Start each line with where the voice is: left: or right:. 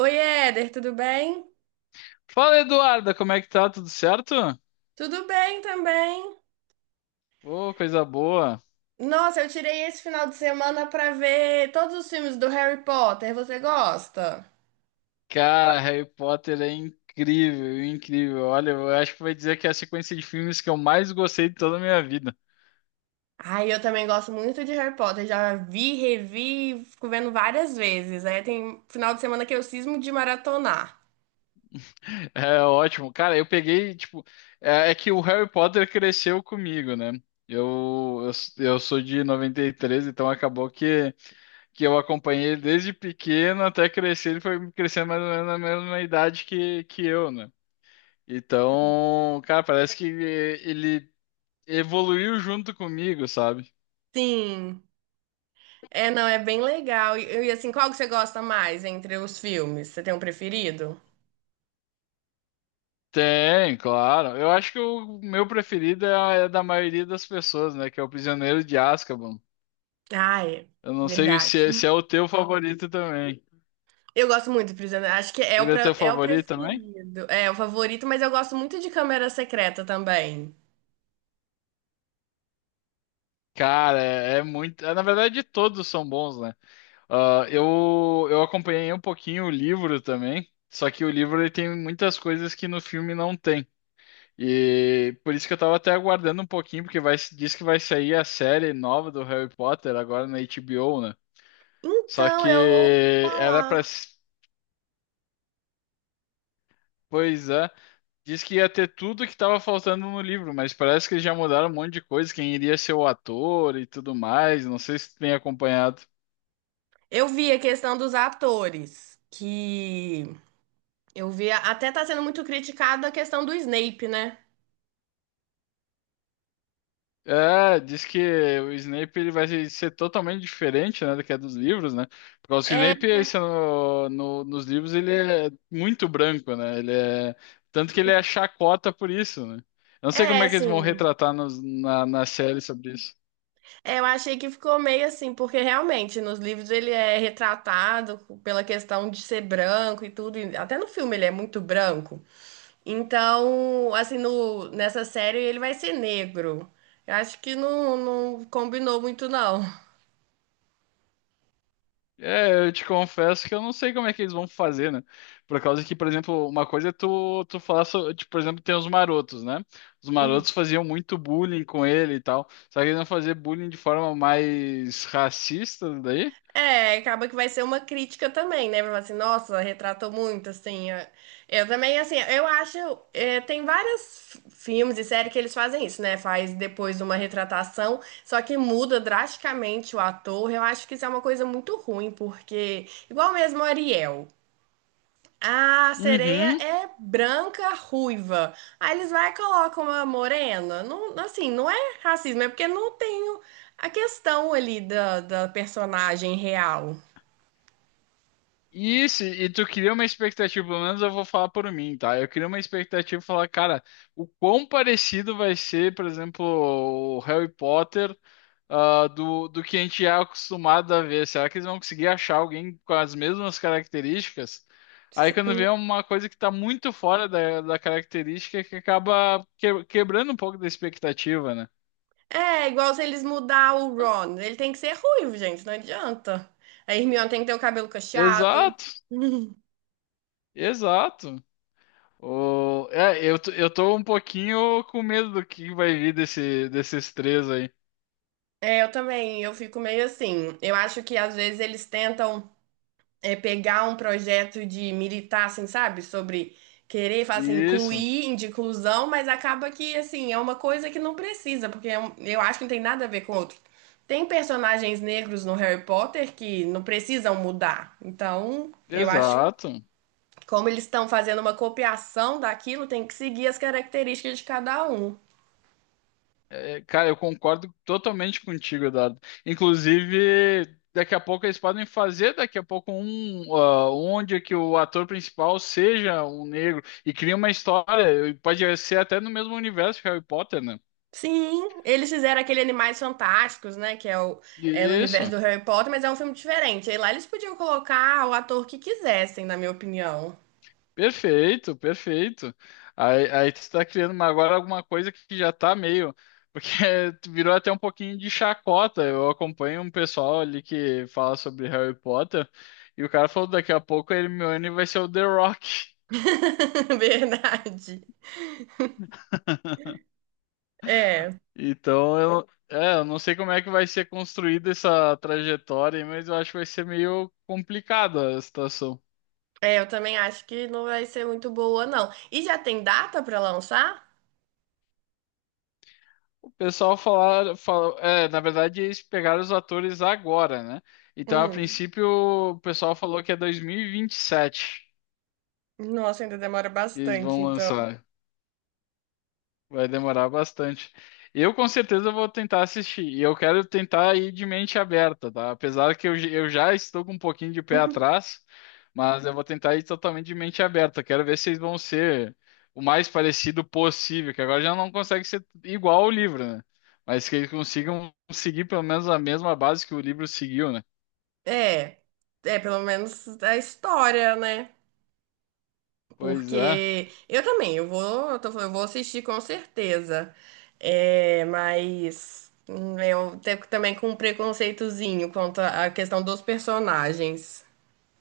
right: Oi, Éder, tudo bem?
left: Fala, Eduarda, como é que tá? Tudo certo?
right: Tudo bem também.
left: Ô, coisa boa.
right: Nossa, eu tirei esse final de semana pra ver todos os filmes do Harry Potter. Você gosta?
left: Cara, Harry Potter é incrível, incrível. Olha, eu acho que vai dizer que é a sequência de filmes que eu mais gostei de toda a minha vida.
right: Ai, eu também gosto muito de Harry Potter. Já vi, revi, fico vendo várias vezes. Aí tem final de semana que eu cismo de maratonar.
left: É ótimo. Cara, eu peguei, tipo, é que o Harry Potter cresceu comigo, né? Eu, eu sou de 93, então acabou que eu acompanhei ele desde pequeno até crescer. Ele foi crescendo mais ou menos na mesma idade que eu, né? Então, cara, parece que ele evoluiu junto comigo, sabe?
right: Sim. É, não, é bem legal. E assim, qual que você gosta mais entre os filmes? Você tem um preferido?
left: Tem, claro. Eu acho que o meu preferido é, é da maioria das pessoas, né? Que é o Prisioneiro de Azkaban.
right: Ai,
left: Eu não sei se,
right: verdade.
left: se é o teu favorito também.
right: Eu gosto muito de Prisioneiro. Acho que é o,
left: Ele é teu
right: pra- é o
left: favorito também?
right: preferido. É o favorito, mas eu gosto muito de Câmara Secreta também.
left: Cara, é muito. É, na verdade, todos são bons, né? Ah, eu acompanhei um pouquinho o livro também. Só que o livro ele tem muitas coisas que no filme não tem. E por isso que eu tava até aguardando um pouquinho, porque vai, diz que vai sair a série nova do Harry Potter agora na HBO, né? Só
right: Então, eu ouvi
left: que era pra.
right: falar.
left: s- Pois é. Diz que ia ter tudo que tava faltando no livro, mas parece que eles já mudaram um monte de coisa, quem iria ser o ator e tudo mais. Não sei se tu tem acompanhado.
right: Eu vi a questão dos atores, que eu vi até tá sendo muito criticada a questão do Snape, né?
left: É, diz que o Snape ele vai ser totalmente diferente, né, do que é dos livros, né? Porque o
right: É,
left: Snape, esse é nos livros, ele é muito branco, né? Ele é... Tanto que ele é chacota por isso, né? Eu não sei
right: é
left: como é que eles vão
right: assim.
left: retratar na série sobre isso.
right: É, eu achei que ficou meio assim, porque realmente nos livros ele é retratado pela questão de ser branco e tudo, e até no filme ele é muito branco. Então, assim, no, nessa série ele vai ser negro. Eu acho que não, não combinou muito, não.
left: É, eu te confesso que eu não sei como é que eles vão fazer, né? Por causa que, por exemplo, uma coisa é tu, tu falar, tipo, por exemplo, tem os marotos, né? Os marotos faziam muito bullying com ele e tal. Só que eles vão fazer bullying de forma mais racista daí?
right: É, acaba que vai ser uma crítica também, né? Vai falar assim, nossa, retratou muito, assim. É. Eu também, assim, eu acho. Tem vários filmes e séries que eles fazem isso, né? Faz depois uma retratação, só que muda drasticamente o ator. Eu acho que isso é uma coisa muito ruim, porque. Igual mesmo o Ariel. A sereia
left: Uhum.
right: é branca, ruiva. Aí eles vai e colocam uma morena. Não, assim, não é racismo, é porque não tem a questão ali da personagem real.
left: E, se, e tu cria uma expectativa, pelo menos eu vou falar por mim, tá? Eu queria uma expectativa e falar, cara, o quão parecido vai ser, por exemplo, o Harry Potter. Ah, do que a gente é acostumado a ver. Será que eles vão conseguir achar alguém com as mesmas características? Aí quando
right: Sim.
left: vê uma coisa que está muito fora da característica que acaba quebrando um pouco da expectativa, né?
right: É igual se eles mudar o Ron. Ele tem que ser ruivo, gente, não adianta. A Hermione tem que ter o cabelo cacheado.
left: Exato, exato. O, é, eu tô um pouquinho com medo do que vai vir desses três aí.
right: É, eu também, eu fico meio assim. Eu acho que às vezes eles tentam. Pegar um projeto de militar, assim, sabe? Sobre querer, falar assim,
left: Isso,
right: incluir, de inclusão, mas acaba que, assim, é uma coisa que não precisa, porque eu acho que não tem nada a ver com o outro. Tem personagens negros no Harry Potter que não precisam mudar. Então, eu acho que
left: exato.
right: como eles estão fazendo uma copiação daquilo, tem que seguir as características de cada um.
left: É, cara, eu concordo totalmente contigo, Eduardo. Inclusive, daqui a pouco eles podem fazer, daqui a pouco, um, ah, onde que o ator principal seja um negro e cria uma história. Pode ser até no mesmo universo que Harry Potter, né?
right: Sim, eles fizeram aquele Animais Fantásticos, né? Que é no universo
left: Isso.
right: do Harry Potter, mas é um filme diferente. Aí lá eles podiam colocar o ator que quisessem, na minha opinião.
left: Perfeito, perfeito. Aí, tu tá criando uma- agora alguma coisa que já tá meio. Porque tu virou até um pouquinho de chacota. Eu acompanho um pessoal ali que fala sobre Harry Potter. E o cara falou: daqui a pouco a Hermione vai ser o The Rock.
right: Verdade. É,
left: Então eu, é, eu não sei como é que vai ser construída essa trajetória, aí, mas eu acho que vai ser meio complicada a situação.
right: é, eu também acho que não vai ser muito boa, não. E já tem data pra lançar?
left: O pessoal é, na verdade eles pegaram os atores agora, né? Então, a
right: Hum,
left: princípio, o pessoal falou que é 2027
right: nossa, ainda demora
left: que eles
right: bastante,
left: vão
right: então.
left: lançar. Vai demorar bastante. Eu com certeza vou tentar assistir. E eu quero tentar ir de mente aberta, tá? Apesar que eu já estou com um pouquinho de pé atrás, mas eu vou tentar ir totalmente de mente aberta. Quero ver se vocês vão ser o mais parecido possível, que agora já não consegue ser igual ao livro, né? Mas que eles consigam seguir pelo menos a mesma base que o livro seguiu, né?
right: É, é pelo menos a história, né?
left: Pois é.
right: Porque eu também, eu vou, eu tô falando, eu vou assistir com certeza. É, mas eu tenho também com um preconceitozinho quanto à questão dos personagens.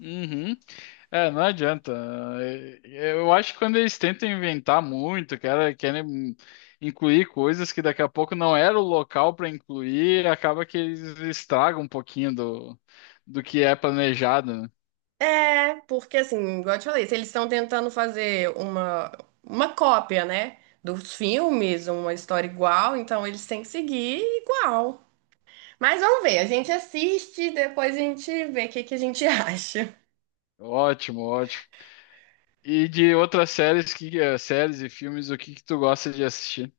left: Uhum. É, não adianta. É, eu acho que quando eles tentam inventar muito, cara, querem incluir coisas que daqui a pouco não era o local para incluir, acaba que eles estragam um pouquinho do, do que é planejado, né?
right: É, porque assim, igual eu te falei, se eles estão tentando fazer uma cópia, né, dos filmes, uma história igual, então eles têm que seguir igual. Mas vamos ver, a gente assiste, e depois a gente vê o que que a gente acha.
left: Ótimo, ótimo. E de outras séries que eh, séries e filmes, o que que tu gosta de assistir?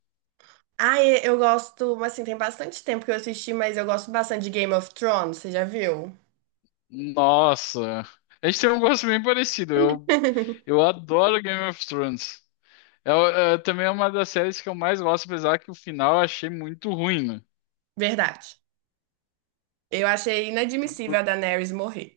right: Ah, eu gosto, assim, tem bastante tempo que eu assisti, mas eu gosto bastante de Game of Thrones, você já viu?
left: Nossa, a gente tem um gosto bem parecido. Eu adoro Game of Thrones. É, é, também é uma das séries que eu mais gosto, apesar que o final eu achei muito ruim, né?
right: Verdade. Eu achei
left: Tu-
right: inadmissível
left: por-
right: a Daenerys morrer.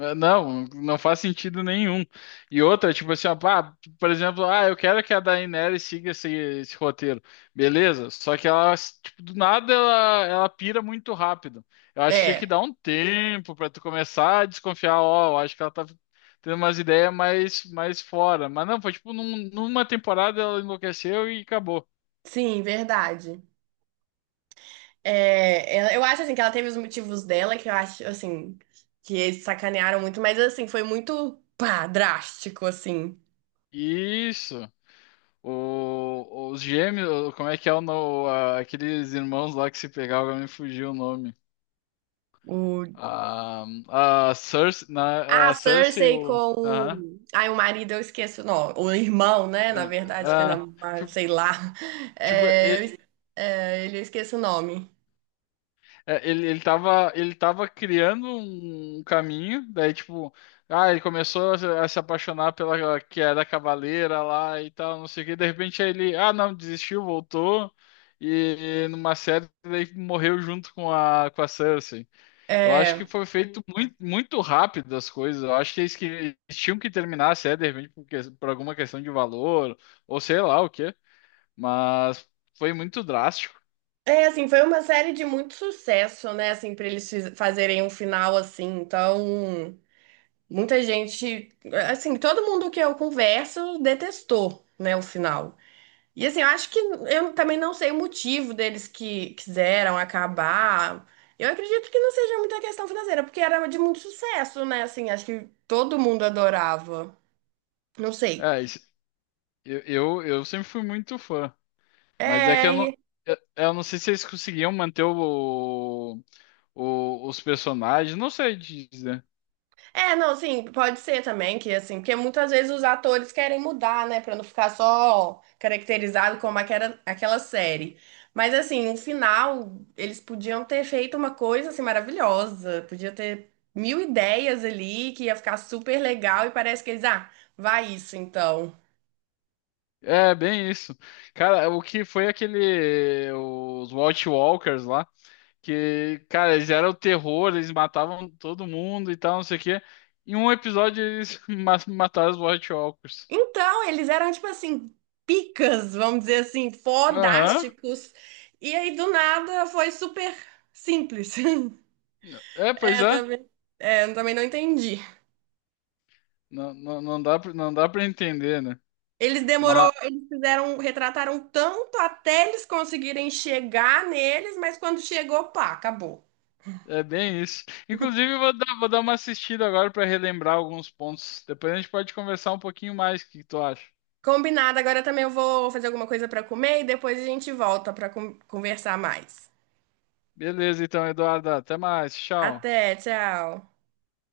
left: Não, não faz sentido nenhum. E outra, tipo assim, ó, pá, por exemplo, ah, eu quero que a Daenerys siga esse roteiro. Beleza, só que ela, tipo, do nada ela pira muito rápido. Eu acho que tinha que
right: É,
left: dar um tempo pra tu começar a desconfiar, ó, eu acho que ela tá tendo umas ideias mais, mais fora. Mas não, foi tipo, numa temporada ela enlouqueceu e acabou.
right: sim, verdade. É, eu acho, assim, que ela teve os motivos dela, que eu acho, assim, que eles sacanearam muito, mas, assim, foi muito, pá, drástico, assim.
left: Isso. O, os gêmeos, como é que é o no, a- aqueles irmãos lá que se pegavam, agora me fugiu o nome. A, é
right: Ah,
left: a Cersei,
right: Cersei
left: o.
right: com
left: Aham.
right: o. Ai, o marido, eu esqueço. Não, o irmão, né? Na
left: a-
right: verdade, que é
left: a-
right: na,
left: tipo,
right: sei lá.
left: tipo,
right: É,
left: e-
right: ele eu esqueço o nome.
left: ele tava criando um caminho, daí, tipo, ah, ele começou a, se apaixonar pela que era cavaleira lá e tal, não sei o que, de repente aí ele, ah, não, desistiu, voltou, e, numa série, daí morreu junto com a Cersei. Eu acho
right: É...
left: que foi feito muito, muito rápido as coisas. Eu acho que que eles tinham que terminar a série, de repente, por alguma questão de valor, ou sei lá o quê. Mas foi muito drástico.
right: é, assim, foi uma série de muito sucesso, né? Assim, pra eles fazerem um final assim. Então, muita gente. Assim, todo mundo que eu converso detestou, né? O final. E assim, eu acho que eu também não sei o motivo deles que quiseram acabar. Eu acredito que não seja muita questão financeira, porque era de muito sucesso, né? Assim, acho que todo mundo adorava. Não sei.
left: É, eu sempre fui muito fã. Mas é que
right: É,
left: eu não sei se eles conseguiam manter o, os personagens. Não sei dizer.
right: É, não, sim, pode ser também que assim, porque muitas vezes os atores querem mudar, né, pra não ficar só caracterizado como aquela série. Mas assim, no final eles podiam ter feito uma coisa assim maravilhosa, podia ter mil ideias ali que ia ficar super legal e parece que eles, vai isso então.
left: É, bem isso. Cara, o que foi aquele. Os Watchwalkers lá. Que, cara, eles eram o terror, eles matavam todo mundo e tal, não sei o quê. Em um episódio eles mataram os White Walkers.
right: Então, eles eram tipo assim, picas, vamos dizer assim,
left: Aham.
right: fodásticos. E aí do nada foi super simples.
left: É,
right: É,
left: pois
right: eu
left: é.
right: também, é, eu também não entendi.
left: Não, não dá pra entender, né?
right: Eles demorou,
left: Mas
right: eles fizeram, retrataram tanto até eles conseguirem chegar neles, mas quando chegou, pá, acabou.
left: é bem isso. Inclusive, vou dar uma assistida agora pra relembrar alguns pontos. Depois a gente pode conversar um pouquinho mais. O que que tu acha?
right: Combinado, agora também eu vou fazer alguma coisa para comer e depois a gente volta para conversar mais.
left: Beleza, então, Eduardo. Até mais. Tchau.
right: Até, tchau.